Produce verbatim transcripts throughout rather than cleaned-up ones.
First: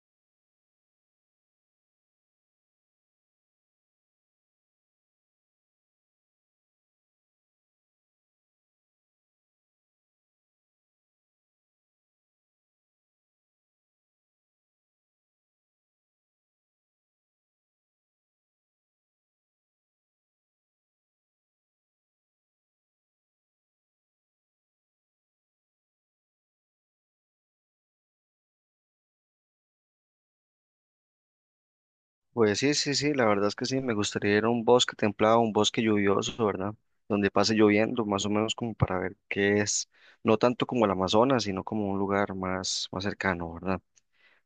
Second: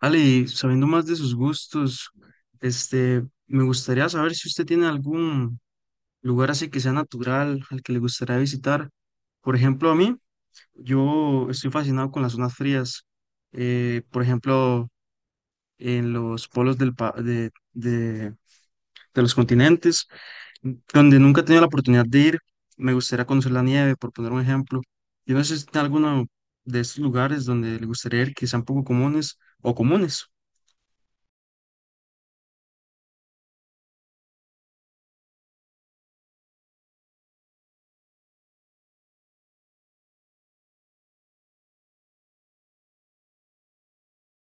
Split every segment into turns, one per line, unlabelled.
Ale, y sabiendo más de sus gustos, este, me gustaría saber si usted tiene algún lugar así que sea natural al que le gustaría visitar. Por ejemplo, a mí, yo estoy fascinado con las zonas frías. Eh, por ejemplo, en los polos del pa- de, de- de- los continentes, donde nunca he tenido la oportunidad de ir, me gustaría conocer la nieve, por poner un ejemplo. Yo no sé si tiene alguno de estos lugares donde le gustaría ir que sean poco comunes o comunes.
Pues sí, sí, sí, la verdad es que sí, me gustaría ir a un bosque templado, un bosque lluvioso, ¿verdad? Donde pase lloviendo, más o menos como para ver qué es, no tanto como el Amazonas, sino como un lugar más, más cercano, ¿verdad?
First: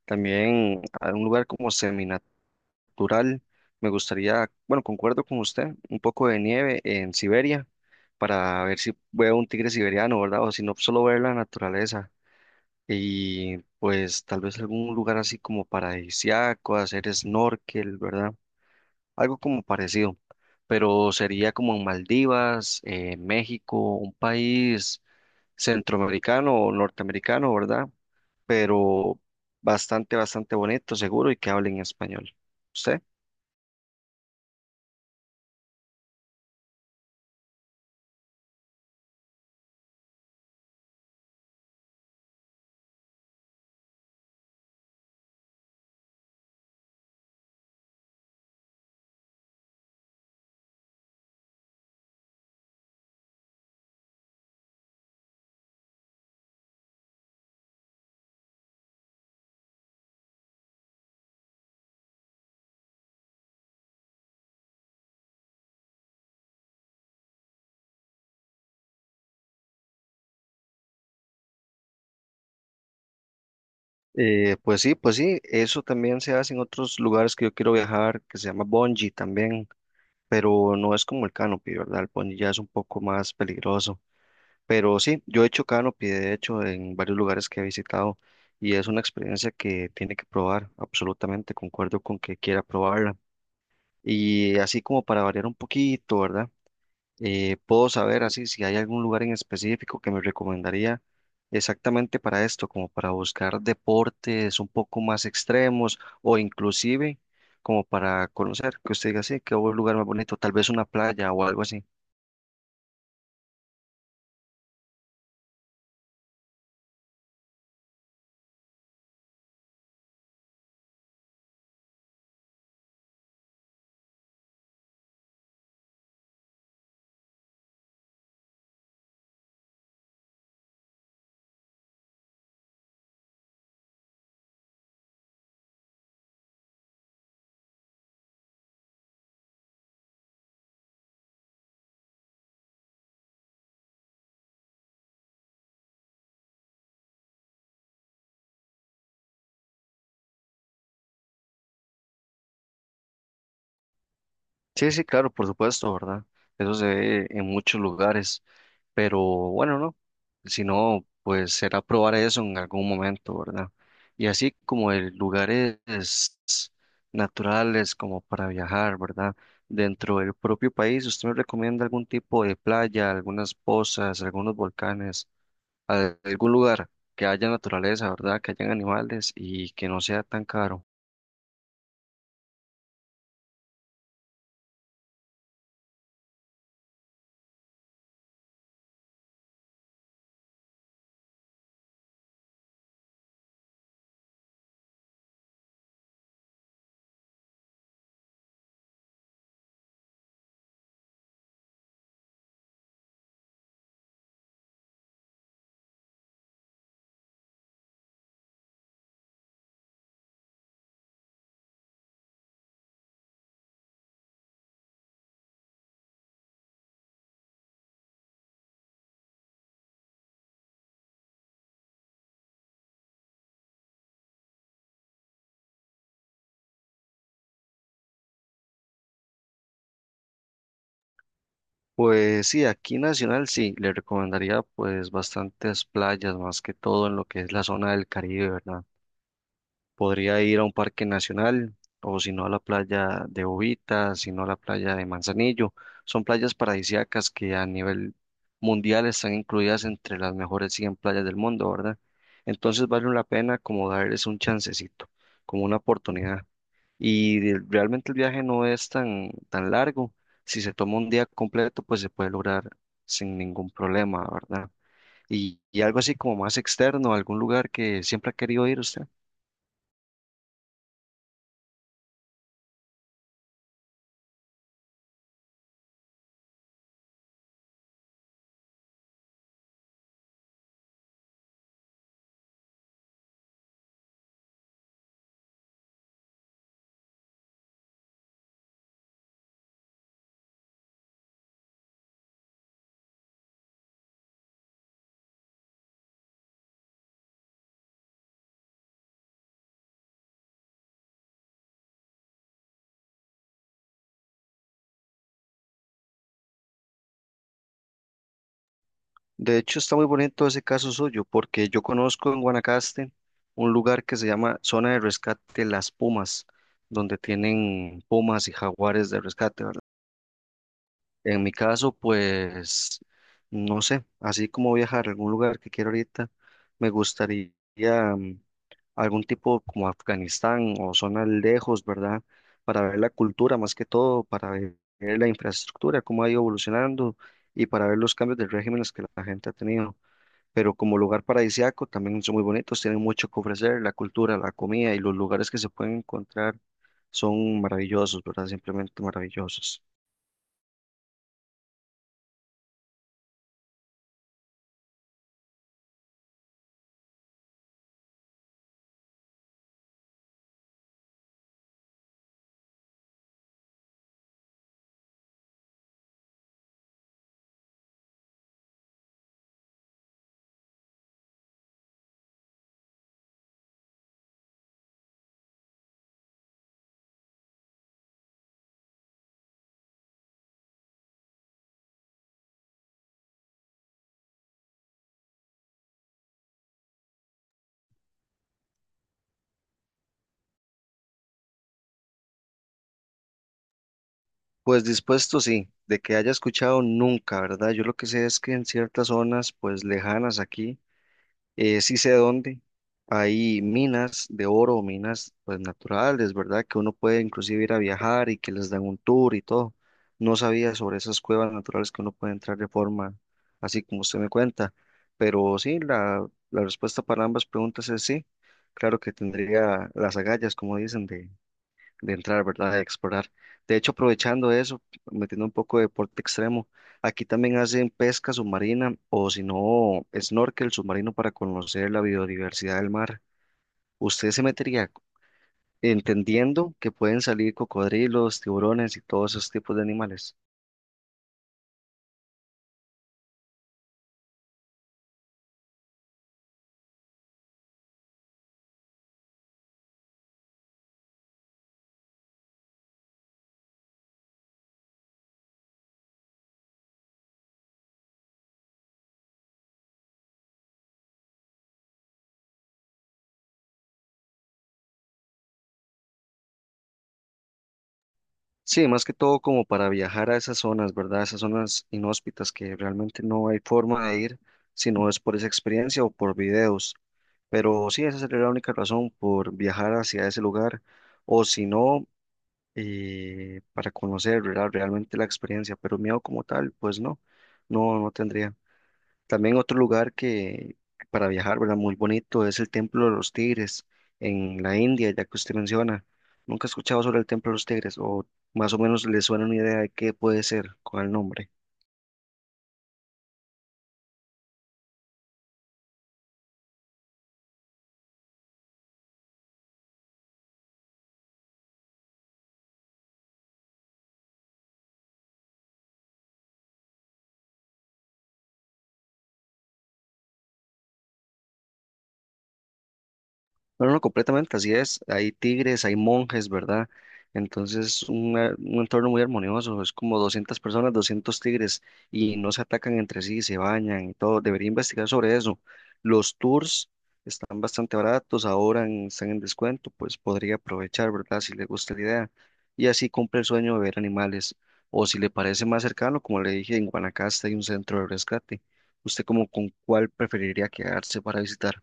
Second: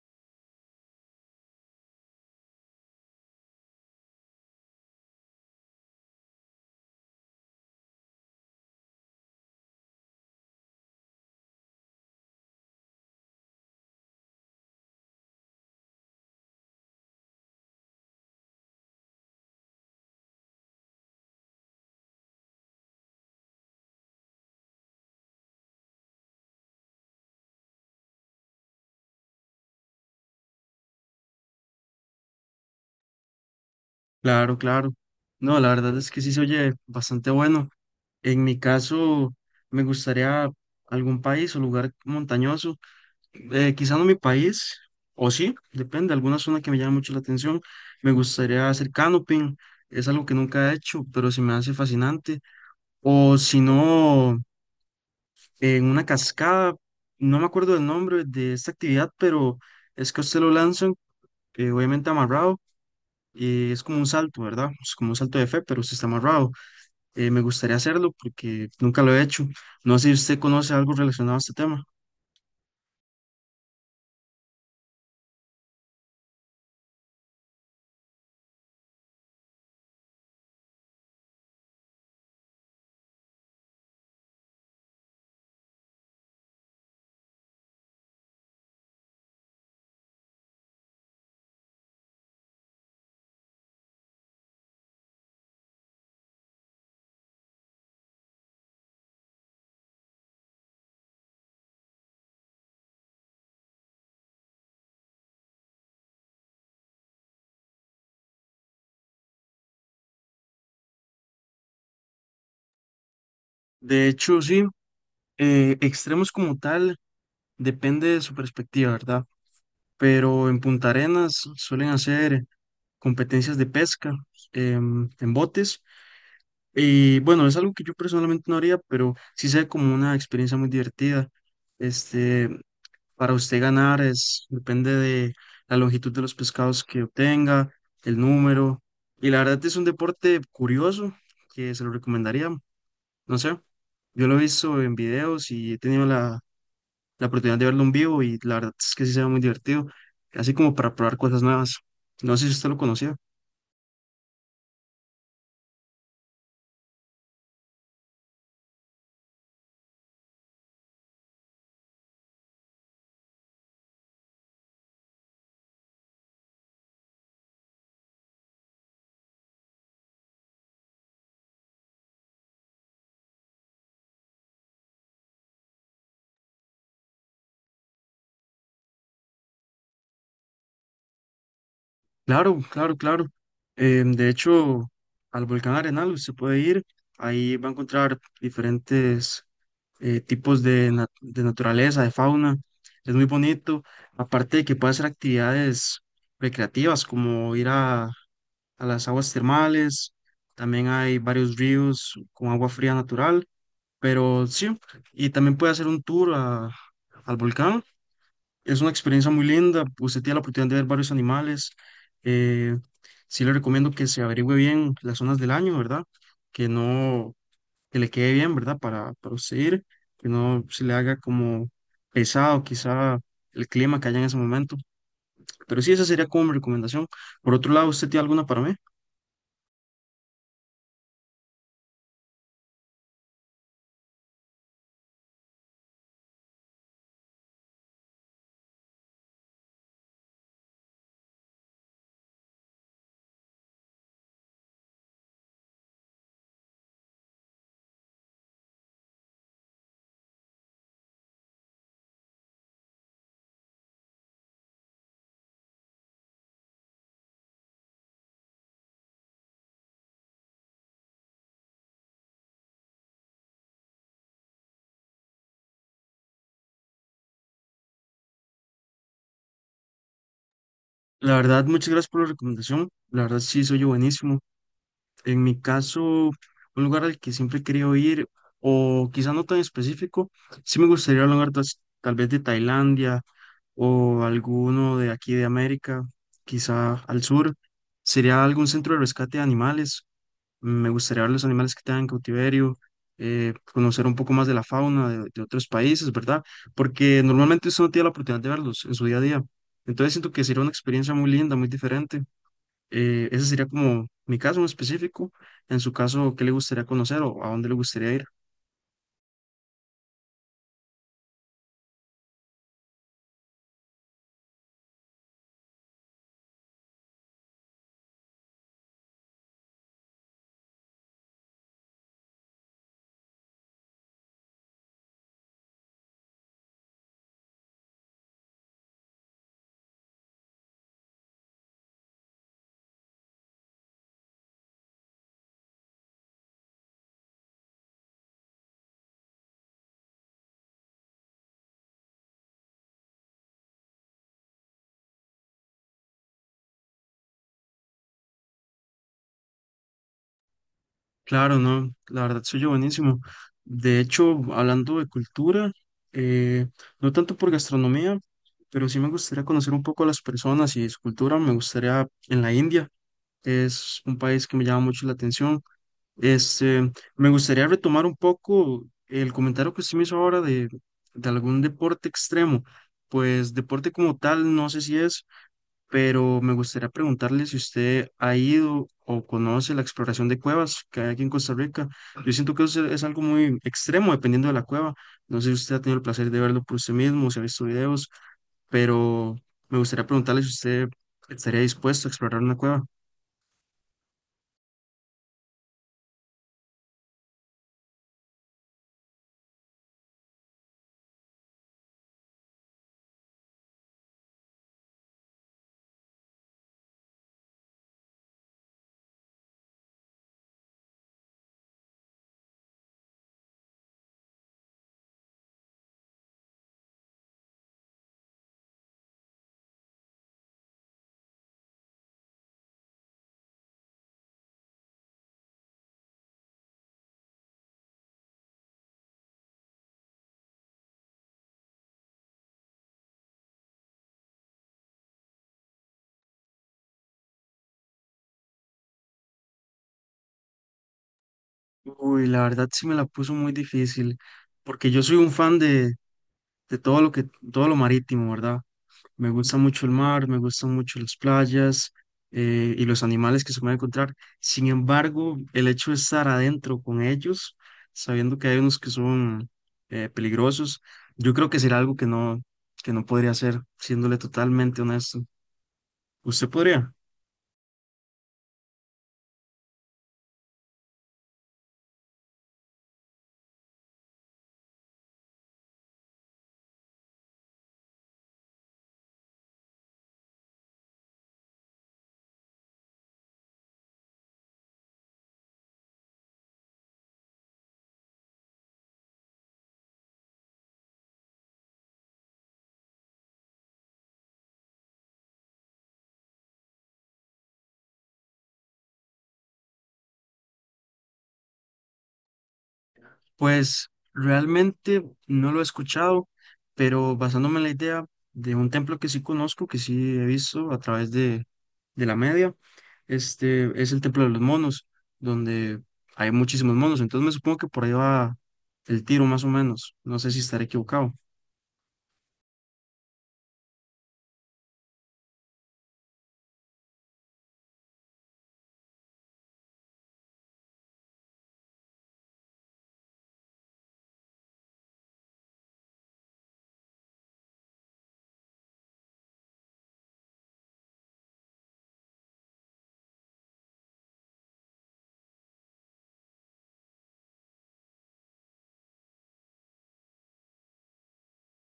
También a un lugar como seminatural, me gustaría, bueno, concuerdo con usted, un poco de nieve en Siberia, para ver si veo un tigre siberiano, ¿verdad? O si no, solo ver la naturaleza. Y pues tal vez algún lugar así como paradisíaco, hacer snorkel, ¿verdad? Algo como parecido, pero sería como en Maldivas, eh, México, un país centroamericano o norteamericano, ¿verdad? Pero bastante, bastante bonito, seguro, y que hablen español. ¿Usted?
Claro, claro. No, la verdad es que sí se oye bastante bueno. En mi caso, me gustaría algún país o lugar montañoso. Eh, quizá no mi país, o sí, depende, alguna zona que me llame mucho la atención. Me gustaría hacer canoping, es algo que nunca he hecho, pero se me hace fascinante. O si no, en una cascada, no me acuerdo del nombre de esta actividad, pero es que a usted lo lanzan, eh, obviamente amarrado, y es como un salto, ¿verdad? Es como un salto de fe, pero usted está amarrado. Eh, me gustaría hacerlo porque nunca lo he hecho. No sé si usted conoce algo relacionado a este tema.
Eh, pues sí, pues sí, eso también se hace en otros lugares que yo quiero viajar, que se llama bungee también, pero no es como el canopy, ¿verdad? El bungee ya es un poco más peligroso. Pero sí, yo he hecho canopy, de hecho, en varios lugares que he visitado y es una experiencia que tiene que probar, absolutamente, concuerdo con que quiera probarla. Y así como para variar un poquito, ¿verdad? Eh, puedo saber así si hay algún lugar en específico que me recomendaría exactamente para esto, como para buscar deportes un poco más extremos o inclusive como para conocer, que usted diga, sí, qué buen lugar más bonito, tal vez una playa o algo así.
De hecho, sí, eh, extremos como tal depende de su perspectiva, ¿verdad? Pero en Punta Arenas suelen hacer competencias de pesca em, en botes. Y bueno, es algo que yo personalmente no haría, pero sí sé como una experiencia muy divertida. Este, Para usted ganar es, depende de la longitud de los pescados que obtenga, el número. Y la verdad es un deporte curioso que se lo recomendaría. No sé, yo lo he visto en videos y he tenido la, la oportunidad de verlo en vivo y la verdad es que sí se ve muy divertido, así como para probar cosas nuevas. No sé si usted lo conocía.
Sí, sí, claro, por supuesto, ¿verdad? Eso se ve en muchos lugares, pero bueno, no, si no, pues será probar eso en algún momento, ¿verdad? Y así como el lugares naturales como para viajar, ¿verdad? Dentro del propio país, ¿usted me recomienda algún tipo de playa, algunas pozas, algunos volcanes, al- algún lugar que haya naturaleza, ¿verdad? ¿Que hayan animales y que no sea tan caro?
Claro, claro, claro. Em, de hecho, al volcán Arenal usted puede ir, ahí va a encontrar diferentes eh, tipos de, na- de naturaleza, de fauna. Es muy bonito. Aparte de que puede hacer actividades recreativas como ir a, a las aguas termales. También hay varios ríos con agua fría natural. Pero sí, y también puede hacer un tour a- al volcán. Es una experiencia muy linda. Usted tiene la oportunidad de ver varios animales. Eh, sí le recomiendo que se averigüe bien las zonas del año, ¿verdad? Que no que le quede bien, ¿verdad? Para, para usted ir, que no se le haga como pesado quizá el clima que haya en ese momento. Pero sí, esa sería como mi recomendación. Por otro lado, ¿usted tiene alguna para mí?
Pues sí, aquí nacional sí, le recomendaría pues bastantes playas, más que todo en lo que es la zona del Caribe, ¿verdad? Podría ir a un parque nacional o si no a la playa de Bobita, si no a la playa de Manzanillo. Son playas paradisíacas que a nivel mundial están incluidas entre las mejores cien playas del mundo, ¿verdad? Entonces vale la pena como darles un chancecito, como una oportunidad. Y de- realmente el viaje no es tan, tan largo. Si se toma un día completo, pues se puede lograr sin ningún problema, ¿verdad? Y, y algo así como más externo, algún lugar que siempre ha querido ir usted.
La verdad, muchas gracias por la recomendación. La verdad, sí, soy yo buenísimo. En mi caso, un lugar al que siempre he querido ir, o quizá no tan específico, sí me gustaría un lugar tas- tal vez de Tailandia o alguno de aquí de América, quizá al sur. Sería algún centro de rescate de animales. Me gustaría ver los animales que tengan en cautiverio, eh, conocer un poco más de la fauna de, de otros países, ¿verdad? Porque normalmente usted no tiene la oportunidad de verlos en su día a día. Entonces siento que sería una experiencia muy linda, muy diferente. Eh, ese sería como mi caso en específico. En su caso, ¿qué le gustaría conocer o a dónde le gustaría ir?
De hecho, está muy bonito ese caso suyo, porque yo conozco en Guanacaste un lugar que se llama Zona de Rescate Las Pumas, donde tienen pumas y jaguares de rescate, ¿verdad? En mi caso, pues, no sé, así como viajar a algún lugar que quiero ahorita, me gustaría mm, algún tipo como Afganistán o zonas lejos, ¿verdad? Para ver la cultura más que todo, para ver la infraestructura, cómo ha ido evolucionando y para ver los cambios de regímenes que la gente ha tenido. Pero como lugar paradisíaco también son muy bonitos, tienen mucho que ofrecer, la cultura, la comida y los lugares que se pueden encontrar son maravillosos, ¿verdad? Simplemente maravillosos.
Claro, no, la verdad soy yo buenísimo. De hecho, hablando de cultura, eh, no tanto por gastronomía, pero sí me gustaría conocer un poco a las personas y su cultura. Me gustaría en la India. Es un país que me llama mucho la atención. Este, Me gustaría retomar un poco el comentario que usted me hizo ahora de, de algún deporte extremo. Pues deporte como tal, no sé si es, pero me gustaría preguntarle si usted ha ido o conoce la exploración de cuevas que hay aquí en Costa Rica. Yo siento que eso es algo muy extremo dependiendo de la cueva. No sé si usted ha tenido el placer de verlo por usted mismo, si ha visto videos, pero me gustaría preguntarle si usted estaría dispuesto a explorar una cueva.
Pues dispuesto, sí, de que haya escuchado nunca, ¿verdad? Yo lo que sé es que en ciertas zonas, pues lejanas aquí, Eh, sí sé dónde. Hay minas de oro, minas pues naturales, ¿verdad? Que uno puede inclusive ir a viajar y que les dan un tour y todo. No sabía sobre esas cuevas naturales que uno puede entrar de forma así como usted me cuenta. Pero sí, la, la respuesta para ambas preguntas es sí. Claro que tendría las agallas, como dicen, de de entrar, ¿verdad? De explorar. De hecho, aprovechando eso, metiendo un poco de deporte extremo, aquí también hacen pesca submarina o si no, snorkel submarino para conocer la biodiversidad del mar. Usted se metería entendiendo que pueden salir cocodrilos, tiburones y todos esos tipos de animales.
Uy, la verdad sí me la puso muy difícil, porque yo soy un fan de, de todo lo que, todo lo marítimo, ¿verdad? Me gusta mucho el mar, me gustan mucho las playas. Eh, y los animales que se pueden encontrar. Sin embargo, el hecho de estar adentro con ellos, sabiendo que hay unos que son eh, peligrosos, yo creo que será algo que no, que no podría hacer, siéndole totalmente honesto. ¿Usted podría?
Sí, más que todo como para viajar a esas zonas, ¿verdad? Esas zonas inhóspitas que realmente no hay forma de ir si no es por esa experiencia o por videos. Pero sí, esa sería la única razón por viajar hacia ese lugar o si no, eh, para conocer, ¿verdad? Realmente la experiencia, pero miedo como tal, pues no, no, no tendría. También otro lugar que que para viajar, ¿verdad? Muy bonito es el Templo de los Tigres en la India, ya que usted menciona. Nunca he escuchado sobre el Templo de los Tigres o más o menos le suena una idea de qué puede ser con el nombre.
Pues realmente no lo he escuchado, pero basándome en la idea de un templo que sí conozco, que sí he visto a través de, de la media, este es el Templo de los Monos, donde hay muchísimos monos. Entonces me supongo que por ahí va el tiro más o menos. No sé si estaré equivocado.
No, no, completamente, así es. Hay tigres, hay monjes, ¿verdad? Entonces, un, eh, un entorno muy armonioso. Es como doscientas personas, doscientos tigres y no se atacan entre sí, se bañan y todo. Debería investigar sobre eso. Los tours están bastante baratos, ahora en- están en descuento, pues podría aprovechar, ¿verdad? Si le gusta la idea. Y así cumple el sueño de ver animales. O si le parece más cercano, como le dije, en Guanacaste hay un centro de rescate. ¿Usted como con cuál preferiría quedarse para visitar?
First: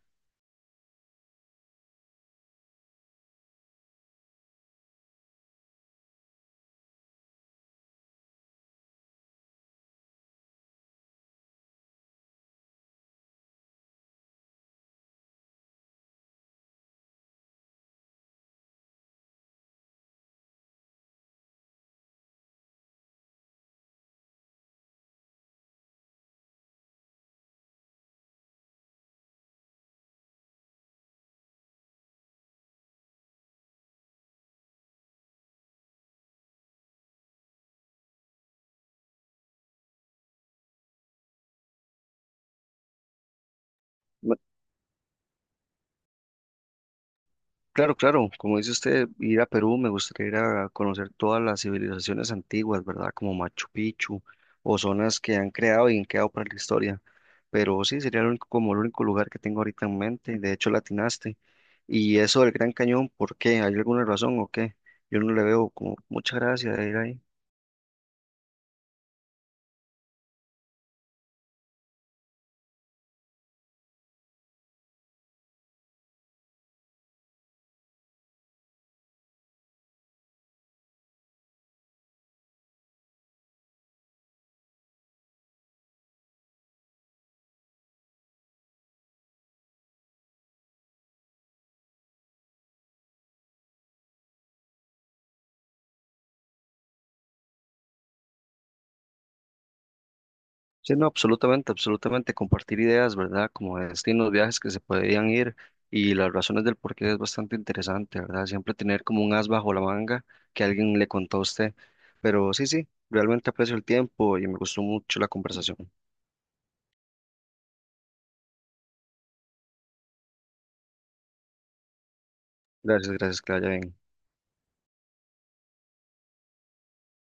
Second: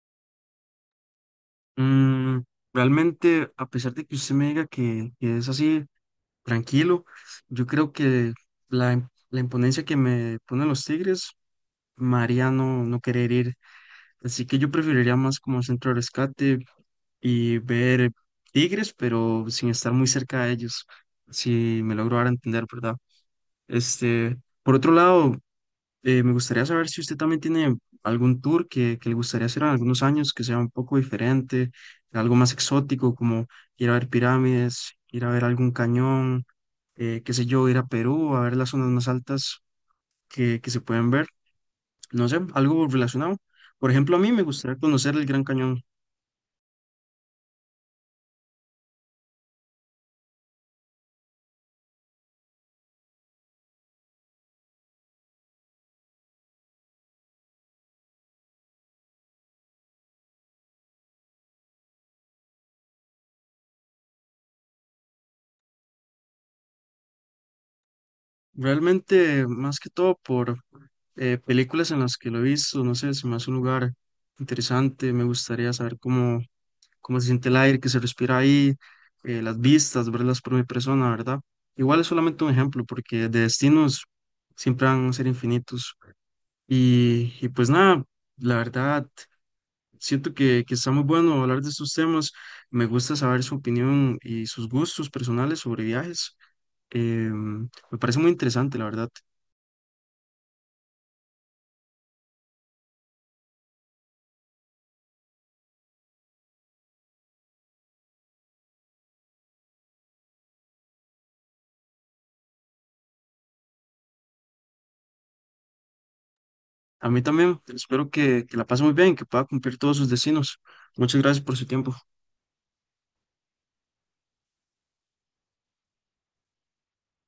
Mm, realmente, a pesar de que usted me diga que, que es así, tranquilo, yo creo que la, im- la imponencia que me ponen los tigres, María no, no querer ir. Así que yo preferiría más como centro de rescate y ver tigres, pero sin estar muy cerca de ellos, si me logro dar a entender, ¿verdad? Este, por otro lado, eh, me gustaría saber si usted también tiene algún tour que, que le gustaría hacer en algunos años, que sea un poco diferente, algo más exótico, como ir a ver pirámides, ir a ver algún cañón, eh, qué sé yo, ir a Perú, a ver las zonas más altas que, que se pueden ver, no sé, algo relacionado. Por ejemplo, a mí me gustaría conocer el Gran Cañón.
Claro, claro, como dice usted, ir a Perú me gustaría ir a conocer todas las civilizaciones antiguas, ¿verdad? Como Machu Picchu o zonas que han creado y han quedado para la historia. Pero sí, sería el único- como el único lugar que tengo ahorita en mente. De hecho, latinaste. Y eso del Gran Cañón, ¿por qué? ¿Hay alguna razón o qué? Yo no le veo como mucha gracia de ir ahí.
Realmente, más que todo por eh, películas en las que lo he visto, no sé, se me hace un lugar interesante, me gustaría saber cómo, cómo se siente el aire que se respira ahí, eh, las vistas, verlas por mi persona, ¿verdad? Igual es solamente un ejemplo, porque de destinos siempre van a ser infinitos. Y, y pues nada, la verdad, siento que, que está muy bueno hablar de estos temas, me gusta saber su opinión y sus gustos personales sobre viajes. Em, me parece muy interesante, la verdad.
Sí, no, absolutamente, absolutamente. Compartir ideas, ¿verdad? Como destinos, viajes que se podían ir y las razones del por qué es bastante interesante, ¿verdad? Siempre tener como un as bajo la manga que alguien le contó a usted. Pero sí, sí, realmente aprecio el tiempo y me gustó mucho la conversación.
A mí también, espero que, que la pase muy bien, que pueda cumplir todos sus destinos. Muchas gracias por su tiempo.
Gracias, gracias, que la haya bien.